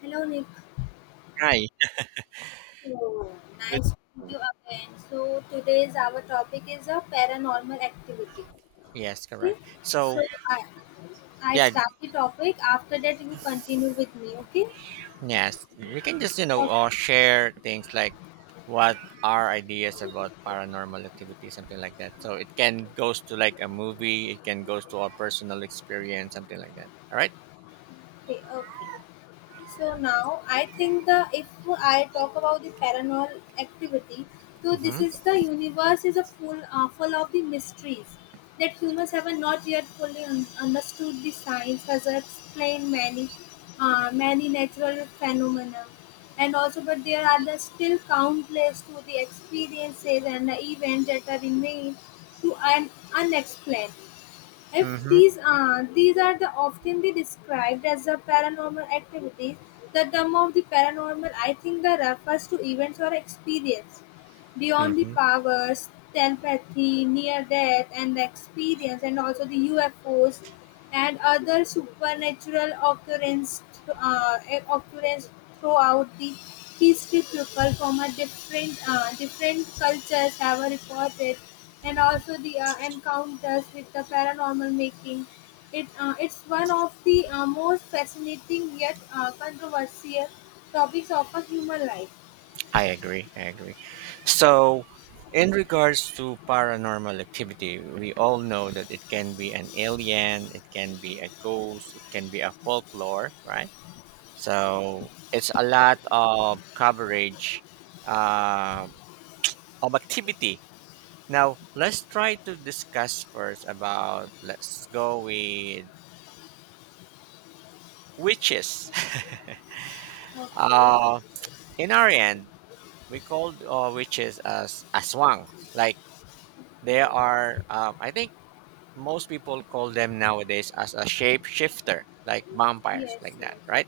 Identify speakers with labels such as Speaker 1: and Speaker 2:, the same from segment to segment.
Speaker 1: Hello, Nick.
Speaker 2: Hi.
Speaker 1: So
Speaker 2: Good.
Speaker 1: nice to meet you again. So today's our topic is a paranormal activity.
Speaker 2: Yes,
Speaker 1: Okay.
Speaker 2: correct. So,
Speaker 1: So I I
Speaker 2: yeah,
Speaker 1: start the topic. After that, you continue with me. Okay.
Speaker 2: yes, we can just,
Speaker 1: Okay.
Speaker 2: share things like what our ideas about paranormal activity, something like that. So it can goes to like a movie, it can goes to our personal experience, something like that. All right.
Speaker 1: Okay. So now I think the if I talk about the paranormal activity, so this
Speaker 2: Mm-hmm.
Speaker 1: is the universe is a full full of the mysteries that humans have not yet fully understood. The science has explained many many natural phenomena, and also but there are the still countless to the experiences and the events that are remain to unexplained. If
Speaker 2: Mm-hmm.
Speaker 1: these are the often the described as the paranormal activities, the term of the paranormal I think the refers to events or experience. Beyond the
Speaker 2: Mm-hmm.
Speaker 1: powers, telepathy, near-death and the experience and also the U F O's and other supernatural occurrence, occurrence throughout the history people from a different different cultures have reported and also the encounters with the paranormal making it it's one of the most fascinating yet controversial topics of a human life.
Speaker 2: I agree. I agree. So, in regards to paranormal activity, we all know that it can be an alien, it can be a ghost, it can be a folklore, right? So it's a lot of coverage uh, of activity. Now let's try to discuss first about let's go with witches.
Speaker 1: Okay.
Speaker 2: uh, in our end, we called witches as aswang. Like they are, I think most people call them nowadays as a shapeshifter, like vampires,
Speaker 1: Yes,
Speaker 2: like that,
Speaker 1: yes.
Speaker 2: right?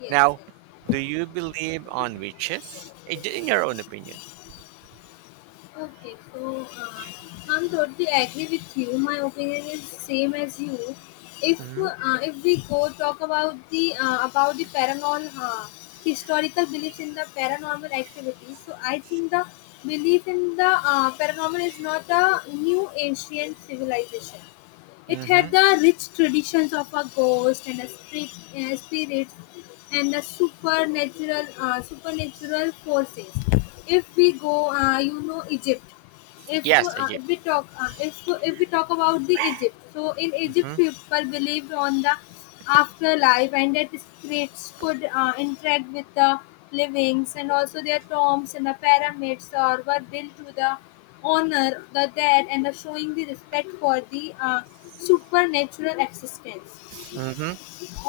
Speaker 1: Yes,
Speaker 2: Now,
Speaker 1: yes.
Speaker 2: do you believe on witches? In your own opinion.
Speaker 1: Okay, so I'm totally agree with you. My opinion is same as you. If we go talk about the paranormal historical beliefs in the paranormal activities, so I think the belief in the paranormal is not a new ancient civilization. It
Speaker 2: Mm-hmm.
Speaker 1: had the rich traditions of a ghost and a spirit, spirits and the supernatural supernatural forces. If we go, you know Egypt if
Speaker 2: Yes,
Speaker 1: uh,
Speaker 2: Egypt.
Speaker 1: we talk uh, if if we talk about the egypt so in egypt
Speaker 2: Mm-hmm.
Speaker 1: people believed on the afterlife and that spirits could interact with the livings and also their tombs and the pyramids or were built to the honor the dead and the showing the respect for the supernatural existence.
Speaker 2: Mm-hmm.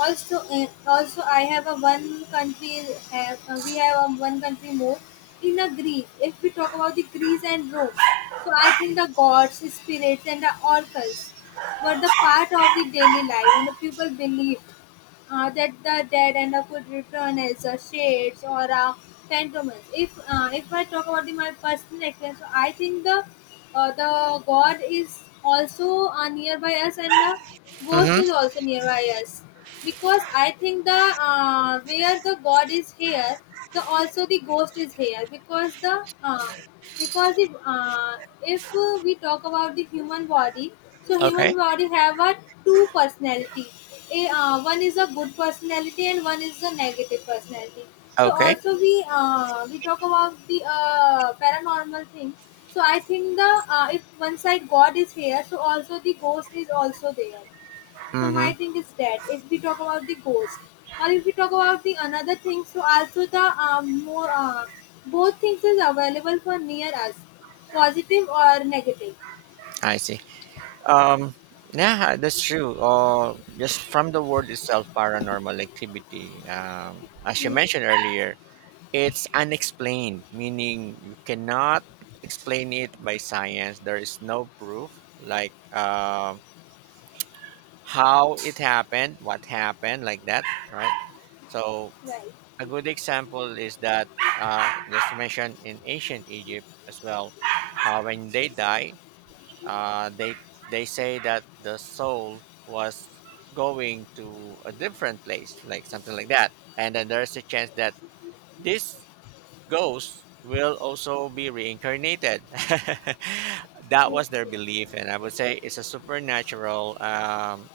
Speaker 1: Also also I have a one country have we have a one country more in a greece if we talk about the greece and rome so I think the gods spirits and the oracles were the part of the daily life and the people believed that the dead end up would return as shades or phantoms. If I talk about the, my personal experience, so I think the god is also nearby us and the ghost
Speaker 2: Mm-hmm.
Speaker 1: is also nearby us because I think the where the god is here the also the ghost is here because the if we talk about the human body, so
Speaker 2: Okay.
Speaker 1: human body have a two personality. A One is a good personality and one is a negative personality. So
Speaker 2: Okay.
Speaker 1: also we talk about the paranormal thing. So I think the if one side God is here, so also the ghost is also there. So
Speaker 2: Mm-hmm.
Speaker 1: my thing is that if we talk about the ghost, or if we talk about the another thing, so also the more both things is available for near us, positive or negative.
Speaker 2: I see. Um. Yeah, that's true. Just from the word itself, paranormal activity. As you
Speaker 1: Yes,
Speaker 2: mentioned earlier, it's unexplained, meaning you cannot explain it by science. There is no proof, like how it happened, what happened, like that, right? So
Speaker 1: right.
Speaker 2: a good example is that, just to mention in ancient Egypt as well, when they die, uh, they they say that the soul was going to a different place, like something like that, and then there's a chance that this ghost will also be reincarnated. That
Speaker 1: Yes,
Speaker 2: was their
Speaker 1: yes.
Speaker 2: belief, and I would say it's a supernatural.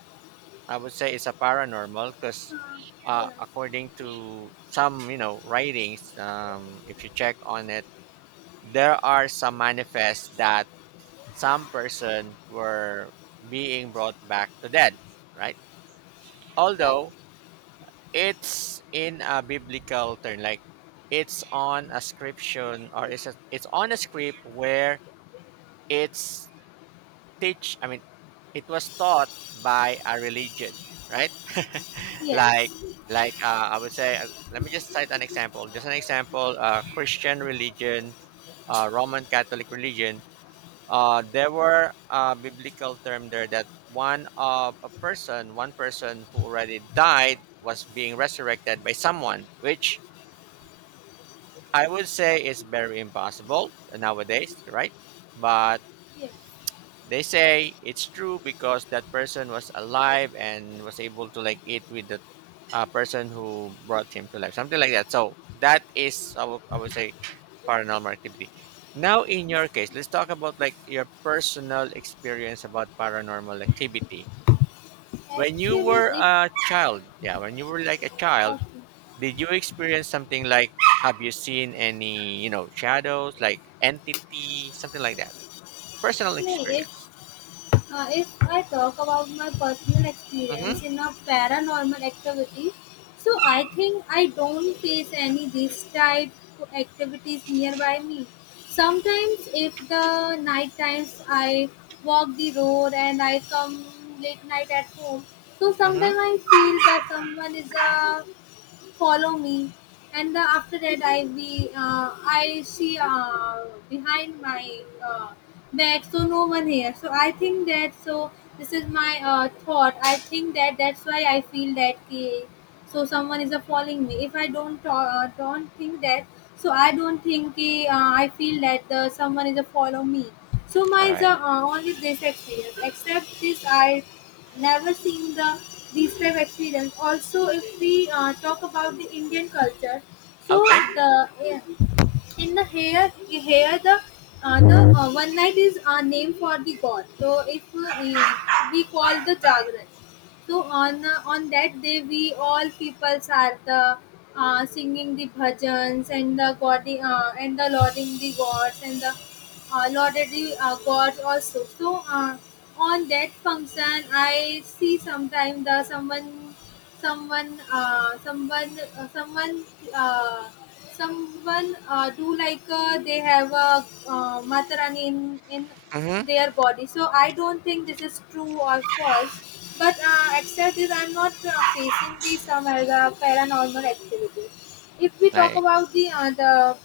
Speaker 2: I would say it's a paranormal because,
Speaker 1: Uh, yes,
Speaker 2: according to some, writings, if you check on it, there are some manifests that some person were being brought back to dead, right?
Speaker 1: right.
Speaker 2: Although it's in a biblical term, like it's on a scription or it's on a script where it's teach I mean it was taught by a religion, right? Like
Speaker 1: Yes,
Speaker 2: I would say, let me just cite an example, just an example. Christian religion, Roman Catholic religion, there were a biblical term there that one person who already died was being resurrected by someone, which I would say is very impossible nowadays, right? But
Speaker 1: yes.
Speaker 2: they say it's true because that person was alive and was able to like eat with the person who brought him to life, something like that. So that is, I would say, paranormal activity. Now, in your case, let's talk about like your personal experience about paranormal activity. When you
Speaker 1: Actually,
Speaker 2: were
Speaker 1: if
Speaker 2: a child, yeah, when you were like a
Speaker 1: okay.
Speaker 2: child, did you experience something like have you seen any, shadows, like entity, something like that? Personal
Speaker 1: No,
Speaker 2: experience.
Speaker 1: If I talk about my personal
Speaker 2: Mm-hmm.
Speaker 1: experience in a paranormal activity, so I think I don't face any this type of activities nearby me. Sometimes, if the night times I walk the road and I come late night at home, so
Speaker 2: Mm-hmm.
Speaker 1: sometimes I feel that someone is follow me, and after that I see behind my bed, so no one here. So I think that so this is my thought. I think that that's why I feel that ki so someone is following me. If I don't don't think that, so I don't think ki I feel that someone is follow me. So my
Speaker 2: All
Speaker 1: is
Speaker 2: right.
Speaker 1: only this experience. Except this, I never seen the these type experience. Also if we talk about the indian culture so
Speaker 2: Okay.
Speaker 1: the yeah, in the here the one night is a name for the god so if eh, we call the jagran so on that day we all peoples are the singing the bhajans and the god and the lauding the gods and the lauded the gods also so on that function I see sometime the someone someone someone someone uh, someone do like they have a matarani in
Speaker 2: Mm-hmm.
Speaker 1: their body so I don't think this is true or false but except this I'm not facing the some as a paranormal activity if we talk
Speaker 2: I
Speaker 1: about the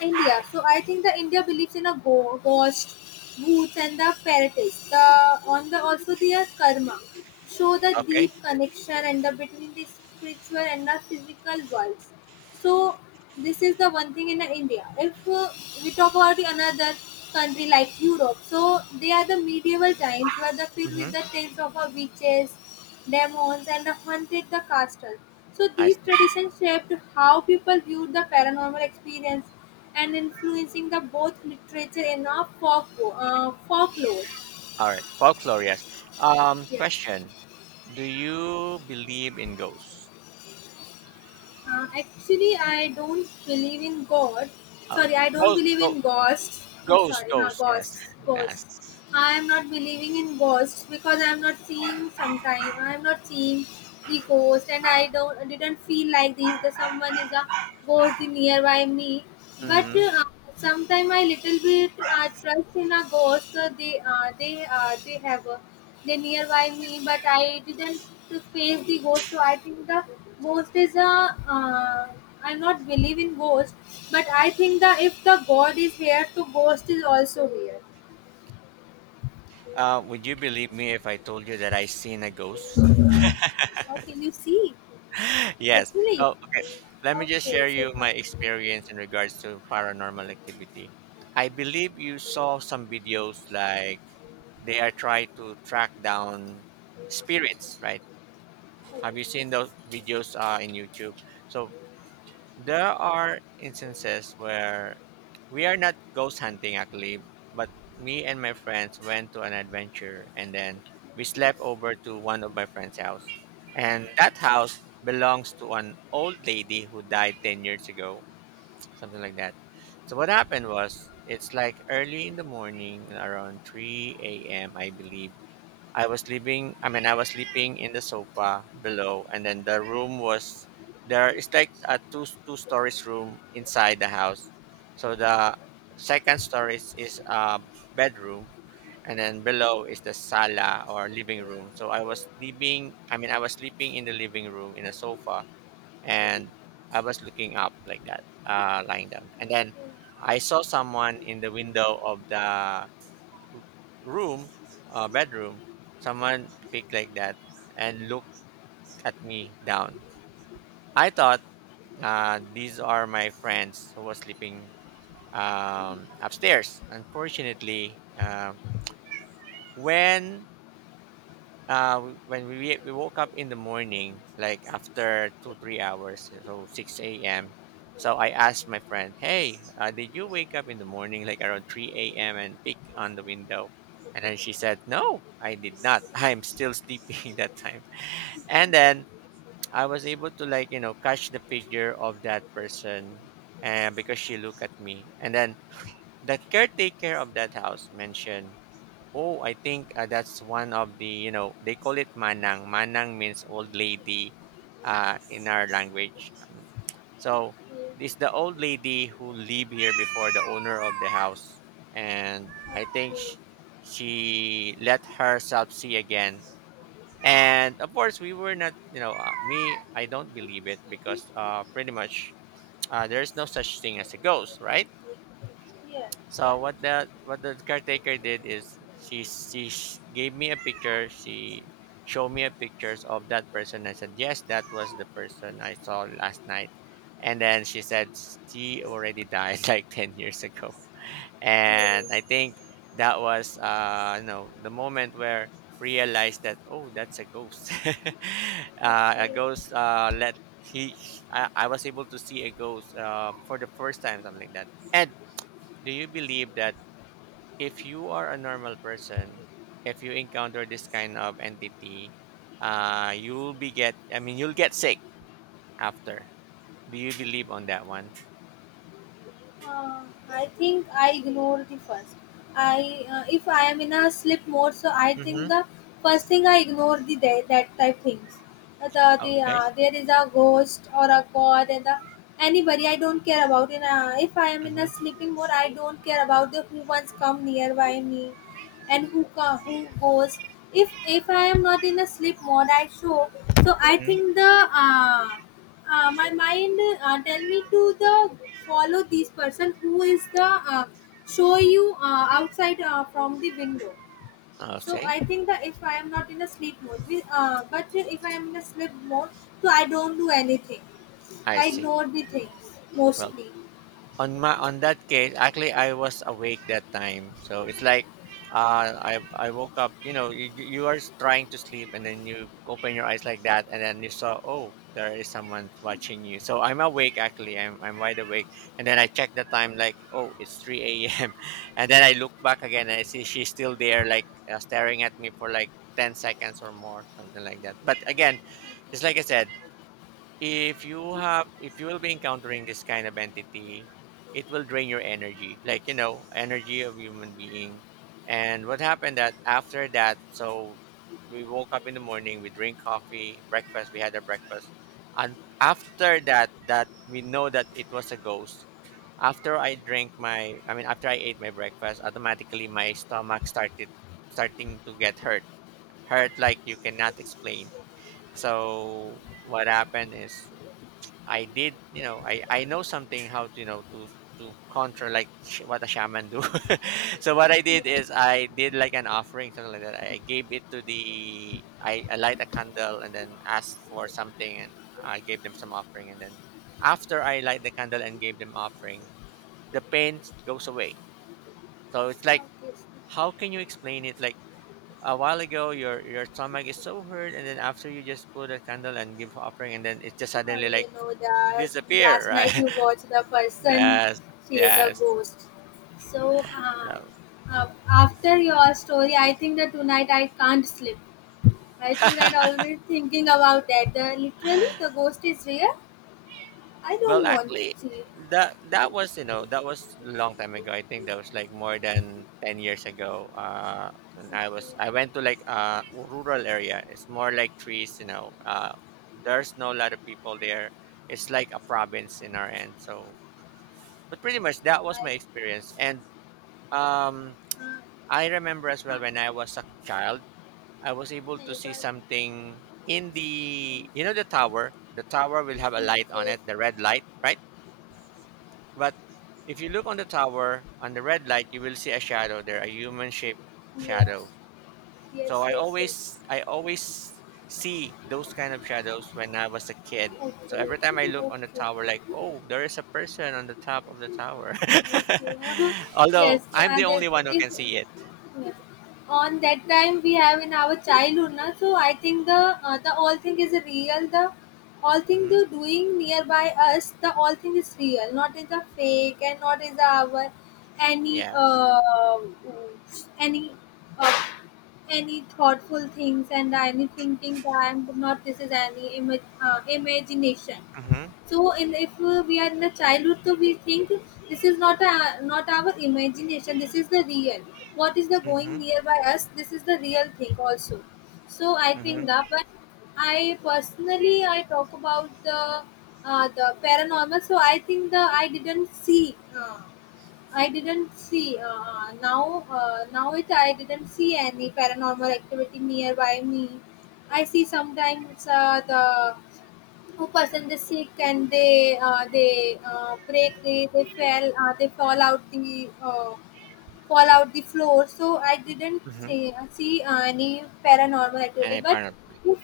Speaker 1: India. So I think the India believes in a ghost, boots, and the fairies. The on the also their karma show the
Speaker 2: okay.
Speaker 1: deep connection and the between the spiritual and the physical worlds. So this is the one thing in India. If we talk about the another country like Europe, so they are the medieval times were the filled
Speaker 2: Mm-hmm.
Speaker 1: with the tales of witches, demons, and the haunted the castles. So
Speaker 2: I
Speaker 1: these
Speaker 2: see.
Speaker 1: traditions shaped how people viewed the paranormal experience and influencing the both literature and folklore.
Speaker 2: All right. Folklore, yes.
Speaker 1: Yeah.
Speaker 2: Question: do you believe in ghosts?
Speaker 1: Actually, I don't believe in God.
Speaker 2: Oh,
Speaker 1: Sorry, I don't
Speaker 2: ghosts,
Speaker 1: believe
Speaker 2: ghost,
Speaker 1: in ghosts. Oh,
Speaker 2: ghosts,
Speaker 1: sorry, huh,
Speaker 2: ghosts. Yes.
Speaker 1: ghosts, ghosts.
Speaker 2: Yes.
Speaker 1: I am not believing in ghosts because I am not seeing sometime. I am not seeing the ghost, and I don't I didn't feel like this. The someone is a both the nearby me. But
Speaker 2: Mm-hmm.
Speaker 1: sometime I little bit trust in a ghost. They have they nearby me, but I didn't to face the ghost. So I think the ghost is a. I'm not believe in ghost, but I think that if the god is here, the ghost is also here.
Speaker 2: Would you believe me if I told you that I seen a ghost?
Speaker 1: Okay, you see,
Speaker 2: Yes.
Speaker 1: literally.
Speaker 2: Oh, okay. Let me just
Speaker 1: Okay,
Speaker 2: share
Speaker 1: so
Speaker 2: you my
Speaker 1: talk.
Speaker 2: experience in regards to paranormal activity. I believe you saw some videos like they are trying to track down spirits, right?
Speaker 1: Okay,
Speaker 2: Have you seen those videos in YouTube? So there are instances where we are not ghost hunting actually, but me and my friends went to an adventure and then we slept over to one of my friend's house. And that house belongs to an old lady who died 10 years ago, something like that. So what happened was it's like early in the morning around 3 a.m. I believe I mean I was sleeping in the sofa below, and then the room was there. It's like a two stories room inside the house. So the second stories is a bedroom, and then below is the sala or living room. So I mean I was sleeping in the living room in a sofa, and I was looking up like that, lying down. And then I saw someone in the window of the room, bedroom. Someone picked like that and looked at me down. I thought these are my friends who was sleeping, upstairs. Unfortunately, when when we woke up in the morning, like after 2 or 3 hours, so 6 a.m. So I asked my friend, "Hey, did you wake up in the morning, like around 3 a.m. and peek on the window?" And then she said, "No, I did not. I'm still sleeping." That time, and then I was able to, like, catch the figure of that person, and because she looked at me. And then the caretaker of that house mentioned, "Oh, I think that's one of the, they call it manang. Manang means old lady in our language." So it's the old lady who lived here before the owner of the house. And I think
Speaker 1: okay, okay.
Speaker 2: she let herself see again. And of course, we were not, me, I don't believe it because pretty much there's no such thing as a ghost, right?
Speaker 1: Yeah,
Speaker 2: So
Speaker 1: right.
Speaker 2: what the caretaker did is she gave me a picture. She showed me a pictures of that person. I said yes, that was the person I saw last night. And then she said she already died like 10 years ago.
Speaker 1: Okay.
Speaker 2: And I think that was the moment where realized that oh that's a ghost. A
Speaker 1: Okay.
Speaker 2: ghost let he I was able to see a ghost for the first time, something like that. And do you believe that if you are a normal person, if you encounter this kind of entity, you'll be get. I mean, you'll get sick after. Do you believe on that one?
Speaker 1: Uh, I think I ignore the first. I if I am in a sleep mode, so I
Speaker 2: Mm-hmm.
Speaker 1: think the first thing I ignore the that, that type things.
Speaker 2: Okay.
Speaker 1: There is a ghost or a god and the anybody I don't care about. In a, if I am in
Speaker 2: Mm-hmm.
Speaker 1: a sleeping mode, I don't care about the who once come nearby me and who goes. If if I am not in a sleep mode I show so I
Speaker 2: Mm-hmm.
Speaker 1: think the uh, my mind tell me to the follow this person who is the uh, show you outside from the window so
Speaker 2: Okay.
Speaker 1: I think that if I am not in a sleep mode but if I am in a sleep mode so I don't do anything
Speaker 2: I
Speaker 1: I
Speaker 2: see.
Speaker 1: ignore the things
Speaker 2: Well,
Speaker 1: mostly.
Speaker 2: on that case actually I was awake that time, so it's like I woke up, you are trying to sleep, and then you open your eyes like that, and then you saw, oh, there is someone watching you. So I'm awake actually. I'm wide awake. And then I check the time, like oh it's 3 a.m. And then I look back again, and I see she's still there, like staring at me for like 10 seconds or more, something like that. But again, just like I said, if you will be encountering this kind of entity, it will drain your energy, like energy of human being. And what happened that after that? So we woke up in the morning, we drink coffee breakfast, we had a breakfast. And after that, that we know that it was a ghost. After I drank my I mean after I ate my breakfast, automatically my stomach started starting to get hurt like you cannot explain. So what happened is I did, I know something how to, to counter like what a shaman do. So what I did is
Speaker 1: Yes.
Speaker 2: I did like an offering, something like that. I gave it to the I light a candle and then asked for something, and I gave them some offering, and then after I light the candle and gave them offering, the pain goes away. So it's like,
Speaker 1: Okay.
Speaker 2: how can you explain it? Like a while ago, your stomach is so hurt, and then after you just put a candle and give offering, and then it just
Speaker 1: Or
Speaker 2: suddenly
Speaker 1: you
Speaker 2: like
Speaker 1: know that
Speaker 2: disappear,
Speaker 1: last night
Speaker 2: right?
Speaker 1: we watched the person,
Speaker 2: Yes,
Speaker 1: she is a
Speaker 2: yes.
Speaker 1: ghost. So
Speaker 2: that
Speaker 1: after your story, I think that tonight I can't sleep. I tonight already thinking about that. The, literally, the ghost is real. I
Speaker 2: Well,
Speaker 1: don't want
Speaker 2: actually,
Speaker 1: to see it.
Speaker 2: that was a long time ago. I think that was like more than 10 years ago. When I went to like a rural area. It's more like trees. There's no lot of people there. It's like a province in our end. So, but pretty much
Speaker 1: So
Speaker 2: that was my
Speaker 1: I,
Speaker 2: experience. And um,
Speaker 1: uh,
Speaker 2: I remember as
Speaker 1: uh,
Speaker 2: well when I was a child. I was able to see
Speaker 1: neighbor,
Speaker 2: something in the, the tower. The tower will have a
Speaker 1: yes,
Speaker 2: light on
Speaker 1: yes,
Speaker 2: it, the red light, right? But if you look on the tower on the red light, you will see a shadow there, a human shaped shadow.
Speaker 1: yes,
Speaker 2: So
Speaker 1: yes,
Speaker 2: I
Speaker 1: yes, yes.
Speaker 2: always I always see those kind of shadows when I was a kid.
Speaker 1: Okay,
Speaker 2: So every time I
Speaker 1: okay,
Speaker 2: look on the tower,
Speaker 1: okay.
Speaker 2: like, oh, there is a person on the top of the tower.
Speaker 1: Uh-huh.
Speaker 2: Although
Speaker 1: Yes,
Speaker 2: I'm the only one
Speaker 1: there's-
Speaker 2: who
Speaker 1: if
Speaker 2: can see it.
Speaker 1: yeah, on that time we have in our childhood na so I think the all thing is real the all thing
Speaker 2: Hmm.
Speaker 1: the doing nearby us the all thing is real not is a fake and not is our any
Speaker 2: Yes.
Speaker 1: uh, any uh, any thoughtful things and any thinking that I'm not this is any imagination.
Speaker 2: Mm-hmm.
Speaker 1: So in if we are in the childhood, so we think this is not a, not our imagination. This is the real. What is the
Speaker 2: Mm-hmm.
Speaker 1: going nearby us? This is the real thing also. So I
Speaker 2: Mm-hmm.
Speaker 1: think that, but I personally I talk about the paranormal. So I think the I didn't see. I didn't see now it I didn't see any paranormal activity nearby me. I see sometimes the who person is sick and they fell they fall out the floor. So I didn't
Speaker 2: Mm-hmm.
Speaker 1: see any paranormal
Speaker 2: And
Speaker 1: activity. But
Speaker 2: I
Speaker 1: if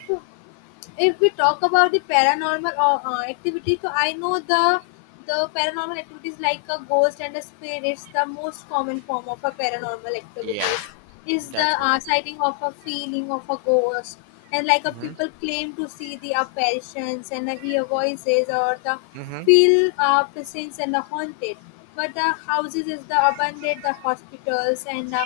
Speaker 1: if we talk about the paranormal activity, so I know the paranormal activities like a ghost and a spirit is the most common form of a paranormal activity,
Speaker 2: Yes,
Speaker 1: is the
Speaker 2: that's correct.
Speaker 1: sighting of a feeling of a ghost, and like a
Speaker 2: Mhm,
Speaker 1: people claim to see the apparitions and hear voices or the
Speaker 2: mhm,
Speaker 1: feel presence and the haunted. But the houses is the abandoned, the hospitals and uh,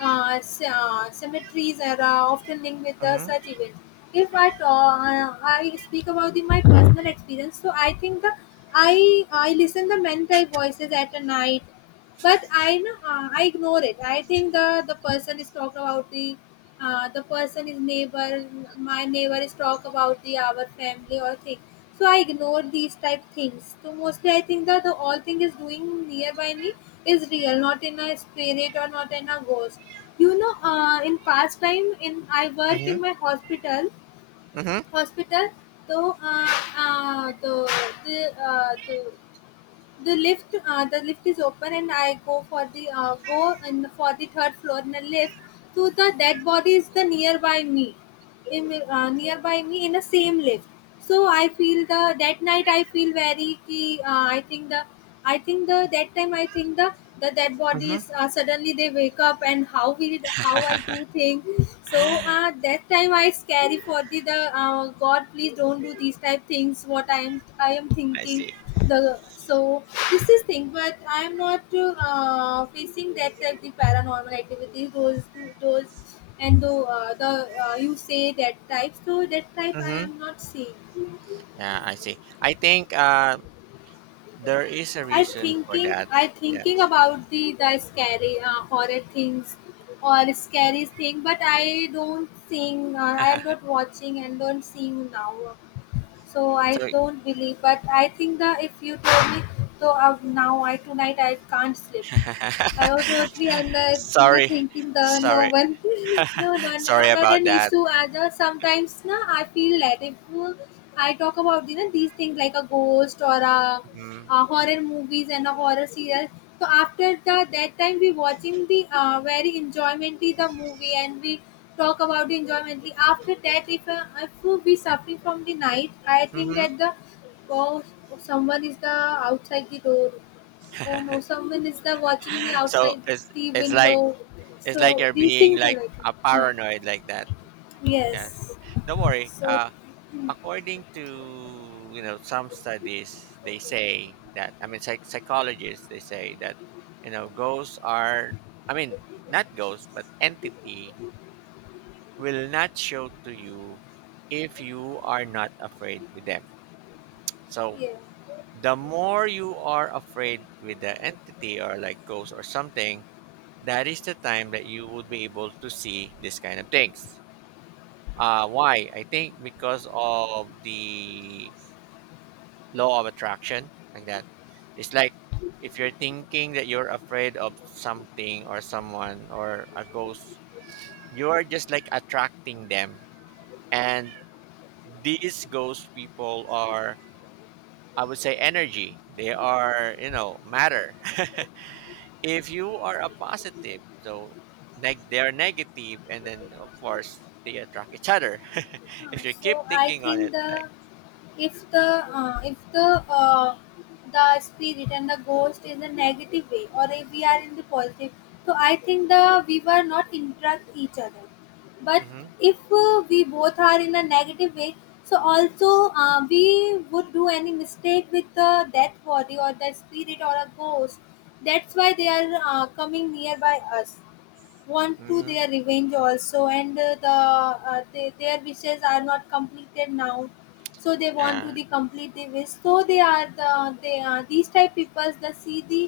Speaker 1: uh, c- uh, cemeteries are often linked with the
Speaker 2: mhm,
Speaker 1: such events. If I speak about the, my personal experience, so I think the I listen the mental voices at a night, but I know, I ignore it. I think the person is talk about the person is neighbor. My neighbor is talk about the our family or thing. So I ignore these type things. So mostly I think that the all thing is doing nearby me is real, not in a spirit or not in a ghost. You know, in past time in I work
Speaker 2: mhm,
Speaker 1: in my hospital
Speaker 2: mhm,
Speaker 1: hospital. So the the uh, the the lift is open, and I go for the go in for the third floor in the lift. So the dead body is the nearby me, in nearby me in the same lift. So I feel the that night I feel very I think the that time I think the dead
Speaker 2: mhm.
Speaker 1: bodies suddenly they wake up and how we how I do thing. So that time I scary for the god, please don't do these type things what i am
Speaker 2: I
Speaker 1: thinking.
Speaker 2: see.
Speaker 1: The So this is thing, but I am not facing that type the paranormal activities, those and though the you say that type, so that type I
Speaker 2: Mhm.
Speaker 1: am not seeing.
Speaker 2: Yeah, I see. I think there is a
Speaker 1: i
Speaker 2: reason for
Speaker 1: thinking
Speaker 2: that.
Speaker 1: I thinking
Speaker 2: Yes.
Speaker 1: about the scary horror things or scary thing, but I don't seeing, I am not watching and don't seeing now. So I
Speaker 2: So
Speaker 1: don't believe, but I think the if you told me. So now I tonight I can't sleep. I would totally, and the in the
Speaker 2: sorry,
Speaker 1: thinking the no
Speaker 2: sorry,
Speaker 1: one no no no,
Speaker 2: sorry
Speaker 1: not
Speaker 2: about
Speaker 1: an
Speaker 2: that.
Speaker 1: issue as a sometimes na, I feel that if I talk about you know these things like a ghost or
Speaker 2: Hmm,
Speaker 1: a horror movies and a horror serial. So after the that time we watching the very enjoymently the movie, and we talk about the enjoymently after that, if we suffering from the night, I think
Speaker 2: hmm.
Speaker 1: that the oh, someone is the outside the door. Oh no, someone is there watching me
Speaker 2: So
Speaker 1: outside
Speaker 2: it's
Speaker 1: the
Speaker 2: it's like
Speaker 1: window.
Speaker 2: it's like
Speaker 1: So
Speaker 2: you're
Speaker 1: these
Speaker 2: being
Speaker 1: things are
Speaker 2: like
Speaker 1: like,
Speaker 2: a
Speaker 1: huh.
Speaker 2: paranoid like that. Yes.
Speaker 1: Yes.
Speaker 2: Don't worry.
Speaker 1: So,
Speaker 2: According to you know some studies, they say that, I mean, psychologists, they say that you know ghosts are, I mean, not ghosts but entity, will not show to you if you are not afraid with them, so
Speaker 1: yeah.
Speaker 2: the more you are afraid with the entity or like ghosts or something, that is the time that you would be able to see this kind of things. Why I think, because of the law of attraction, like that. It's like if you're thinking that you're afraid of something or someone or a ghost, you're just like attracting them. And these ghost people are, I would say, energy, they are you know matter. If you are a positive, so they're negative, and then of course they attract each other. If you keep
Speaker 1: So I
Speaker 2: thinking on
Speaker 1: think
Speaker 2: it,
Speaker 1: the
Speaker 2: like
Speaker 1: if the the spirit and the ghost is a negative way, or if we are in the positive, so I think the we were not interact each other. But
Speaker 2: mm-hmm,
Speaker 1: if we both are in a negative way, so also we would do any mistake with the death body or the spirit or a ghost. That's why they are coming nearby us, want to
Speaker 2: mm-hmm,
Speaker 1: their revenge also, and they, their wishes are not completed now. So they want to
Speaker 2: uh,
Speaker 1: the complete the wish. So they are the they are these type people that see the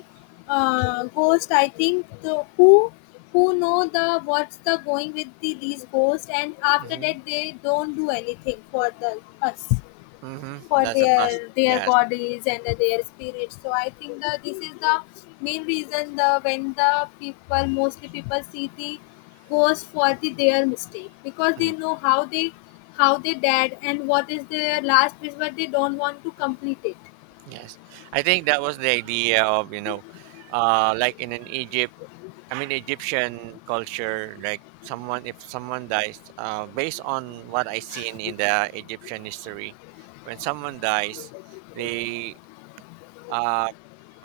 Speaker 1: ghost, I think the, who know the what's the going with the these ghosts, and after
Speaker 2: mm-hmm,
Speaker 1: that they don't do anything for the us,
Speaker 2: mm-hmm,
Speaker 1: for
Speaker 2: that's a pos.
Speaker 1: their
Speaker 2: Yeah.
Speaker 1: bodies and their spirits. So I think that this is the main reason the when the people, mostly people see the ghost for the their mistake, because they
Speaker 2: Mm.
Speaker 1: know how they died and what is their last wish, but they don't want to complete it.
Speaker 2: Yes, I think that was the idea of, you know, like in an Egypt, I mean Egyptian culture, like someone, if someone dies, based on what I seen in the Egyptian history, when someone dies, they uh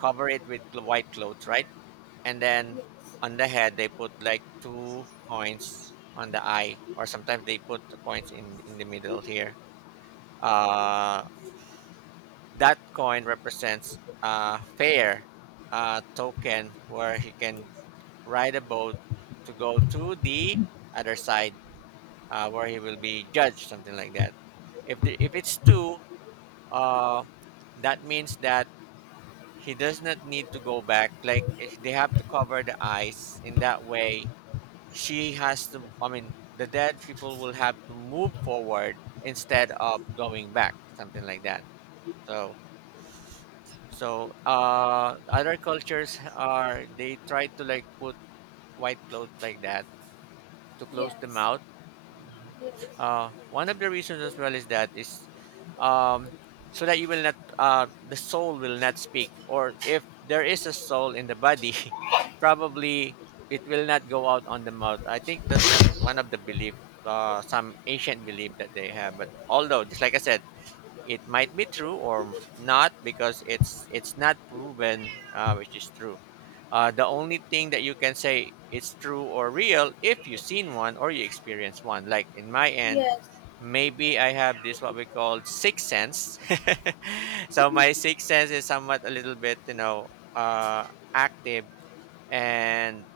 Speaker 2: cover it with white clothes, right? And then on the head they put like two coins on the eye, or sometimes they put the coins in the middle here, uh, that coin represents a fair token where he can ride a boat to go to the other side, where he will be judged, something like that. If it's two, uh, that means that he does not need to go back. Like if they have to cover the eyes in that way. She has to. I mean, the dead people will have to move forward instead of going back, something like that. So So, other cultures, are they try to like put white clothes like that to close the
Speaker 1: Yes,
Speaker 2: mouth. Mhm.
Speaker 1: yes,
Speaker 2: One of the reasons as well is that is um, so that you will not, the soul will not speak, or if there is a soul in the body, probably it will not go out on the mouth. I think that's one of the belief. Some ancient belief that they have, but although just like I said, it might be true or not because it's not proven, which is true. The only thing that you can say it's true or real if you've seen one or you experience one, like in my end,
Speaker 1: yes,
Speaker 2: maybe I have this what we call sixth sense. So my sixth sense is somewhat a little bit, you know, uh, active. And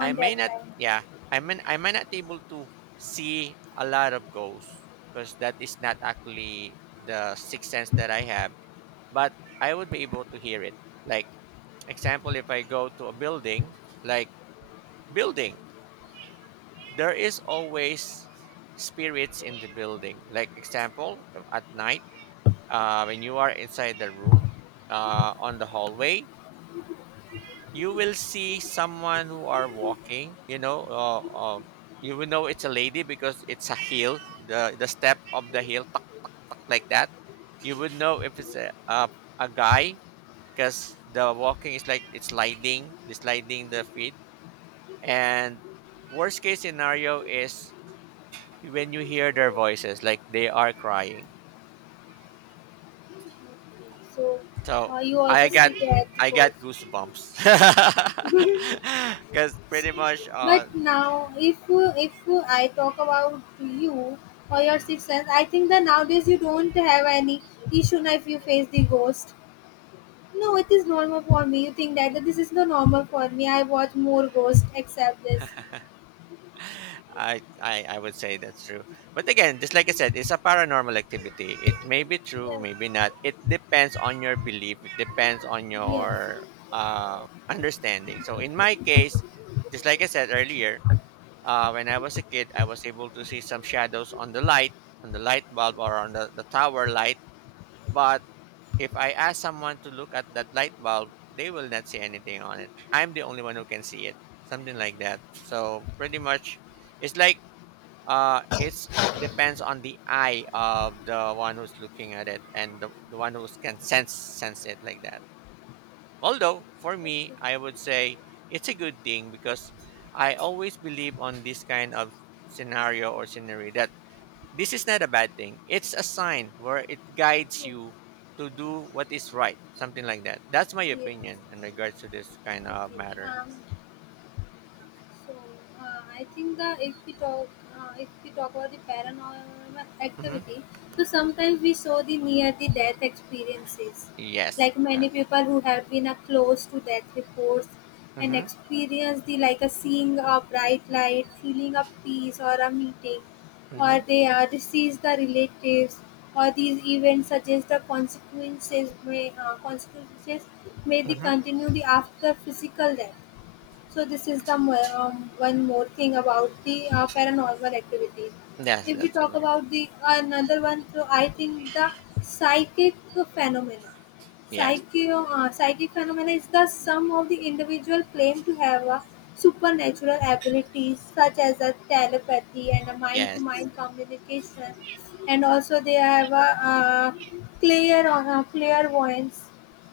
Speaker 2: I may
Speaker 1: that
Speaker 2: not,
Speaker 1: time.
Speaker 2: yeah, I mean I might not able to see a lot of ghosts because that is not actually the sixth sense that I have, but I would be able to hear it. Like, example, if I go to a building, like building, there is always spirits in the building. Like, example, at night, when you are inside the room, on the hallway, you will see someone who are walking, you know, you will know it's a lady because it's a heel, the step of the heel, tuk, tuk, like that. You would know if it's a guy because the walking is like it's sliding, it's sliding the feet. And worst case scenario is when you hear their voices, like they are crying.
Speaker 1: So
Speaker 2: So
Speaker 1: you
Speaker 2: i
Speaker 1: also
Speaker 2: got
Speaker 1: see that
Speaker 2: I got
Speaker 1: ghost.
Speaker 2: goosebumps because pretty much
Speaker 1: But now, if I talk about you or your
Speaker 2: Mhm.
Speaker 1: sixth sense, I think that nowadays you don't have any issue now if you face the ghost. No, it is normal for me. You think that, that this is the normal for me. I watch more ghost except this.
Speaker 2: I would say that's true. But again, just like I said, it's a paranormal activity. It may be true,
Speaker 1: Yes,
Speaker 2: maybe not. It depends on your belief. It depends on
Speaker 1: yes,
Speaker 2: your, understanding. So in my case, just like I said earlier, when I was a kid, I was able to see some shadows on the light bulb, or on the tower light. But if I ask someone to look at that light bulb, they will not see anything on it. I'm the only one who can see it. Something like that. So pretty much, it's like it's it depends on the eye of the one who's looking at it, and the one who can sense it like that. Although for me, I would say it's a good thing because I always believe on this kind of scenario or scenery that this is not a bad thing. It's a sign where it guides
Speaker 1: yes,
Speaker 2: you to do what is right, something like that. That's my
Speaker 1: yes.
Speaker 2: opinion in regards to this kind of
Speaker 1: Okay.
Speaker 2: matter.
Speaker 1: So I think that if we talk about the paranormal
Speaker 2: Hmm.
Speaker 1: activity, so sometimes we saw the near the death experiences,
Speaker 2: Yes.
Speaker 1: like
Speaker 2: Yes.
Speaker 1: many people who have been close to death reports and
Speaker 2: Mm-hmm.
Speaker 1: experience the like a seeing a bright light, feeling a peace or a meeting, or
Speaker 2: Mm-hmm.
Speaker 1: they deceased the relatives. Or these events suggest the consequences may they
Speaker 2: Mm-hmm.
Speaker 1: continue the after physical death. So this is the one more thing about the paranormal activities.
Speaker 2: Yes,
Speaker 1: If we
Speaker 2: that's
Speaker 1: talk
Speaker 2: correct.
Speaker 1: about the another one, so I think the psychic phenomena.
Speaker 2: Yes.
Speaker 1: Psychic, psychic phenomena is the sum of the individual claim to have a supernatural abilities such as a telepathy and a
Speaker 2: Yes.
Speaker 1: mind-to-mind communication, and also they have a uh, clear clairvoyance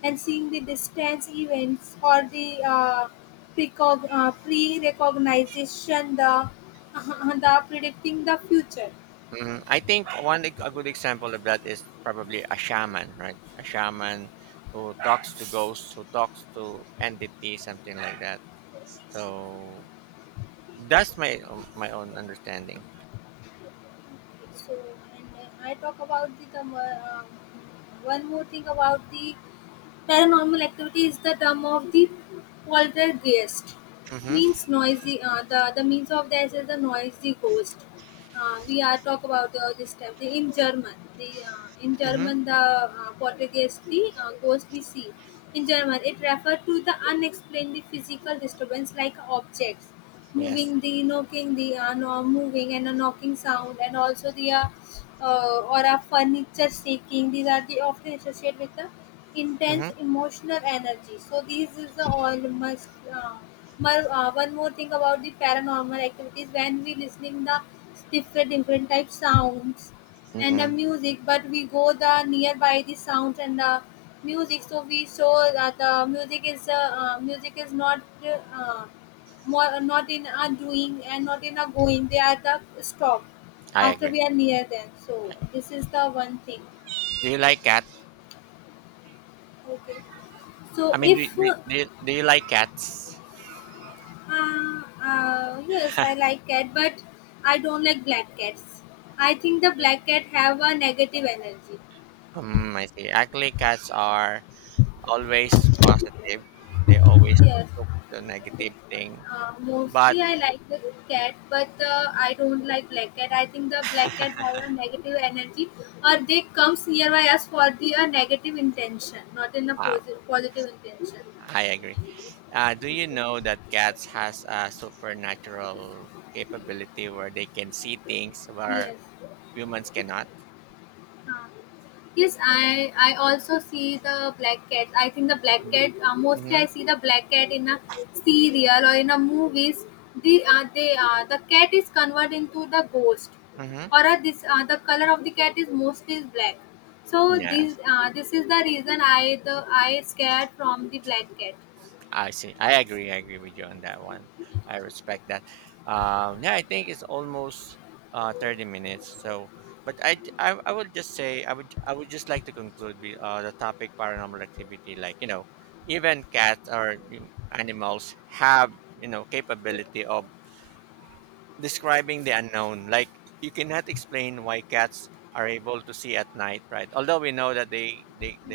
Speaker 1: and seeing the distance events or the pre-recognition the, the predicting the future.
Speaker 2: Hmm. I think one a good example of that is probably a shaman, right? A shaman who talks to ghosts, who talks to entities, something like that. So that's my my own understanding.
Speaker 1: So and I talk about the term, one more thing about the paranormal activity is the term of the poltergeist,
Speaker 2: Mm-hmm.
Speaker 1: means noisy the means of this is the noisy ghost. We are talk about this term the, in german the in
Speaker 2: Mm-hmm.
Speaker 1: german the poltergeist the ghost we see in german. It refers to the unexplained physical disturbance like objects moving,
Speaker 2: Yes.
Speaker 1: the knocking, the no, moving and a knocking sound and also the or a furniture shaking. These are the often associated with the intense
Speaker 2: Mm-hmm.
Speaker 1: emotional energy. So these is the all must one more thing about the paranormal activities, when we listening the different different type sounds and the
Speaker 2: Mhm.
Speaker 1: music, but we go the nearby the sounds and the music, so we show that the music is not uh, more, not in our doing and not in our going. They are the stop
Speaker 2: I
Speaker 1: after
Speaker 2: agree.
Speaker 1: we are near them.
Speaker 2: Yeah.
Speaker 1: So this is the one thing.
Speaker 2: Do you like cats?
Speaker 1: Okay.
Speaker 2: I
Speaker 1: So
Speaker 2: mean,
Speaker 1: if
Speaker 2: do you like cats?
Speaker 1: yes, I like cat, but I don't like black cats. I think the black cat have a negative energy.
Speaker 2: I see. Actually, cats are always positive. They always
Speaker 1: Yes.
Speaker 2: took the negative thing. But
Speaker 1: Mostly I like the cat, but I don't like black cat. I think the black cat has a negative energy, or they comes nearby us for the a negative intention, not in a
Speaker 2: um,
Speaker 1: positive intention.
Speaker 2: I agree. Do you know that cats has a supernatural capability where they can see things where
Speaker 1: Yes.
Speaker 2: humans cannot?
Speaker 1: Uh, yes, I also see the black cat. I think the black
Speaker 2: Mm-hmm.
Speaker 1: cat, mostly I
Speaker 2: Mm-hmm.
Speaker 1: see the black cat in a serial or in a movies. The the cat is converted into the ghost,
Speaker 2: Mm-hmm.
Speaker 1: or this the color of the cat is mostly is black. So this,
Speaker 2: Yes.
Speaker 1: this is the reason I the I scared from the black cat.
Speaker 2: I see. I agree with you on that one. I respect that. Yeah, I think it's almost 30 minutes. So, but I would just say I would just like to conclude with the topic paranormal activity. Like, you know, even cats or you animals have you know capability of describing the unknown. Like, you cannot explain why cats are able to see at night, right? Although we know that they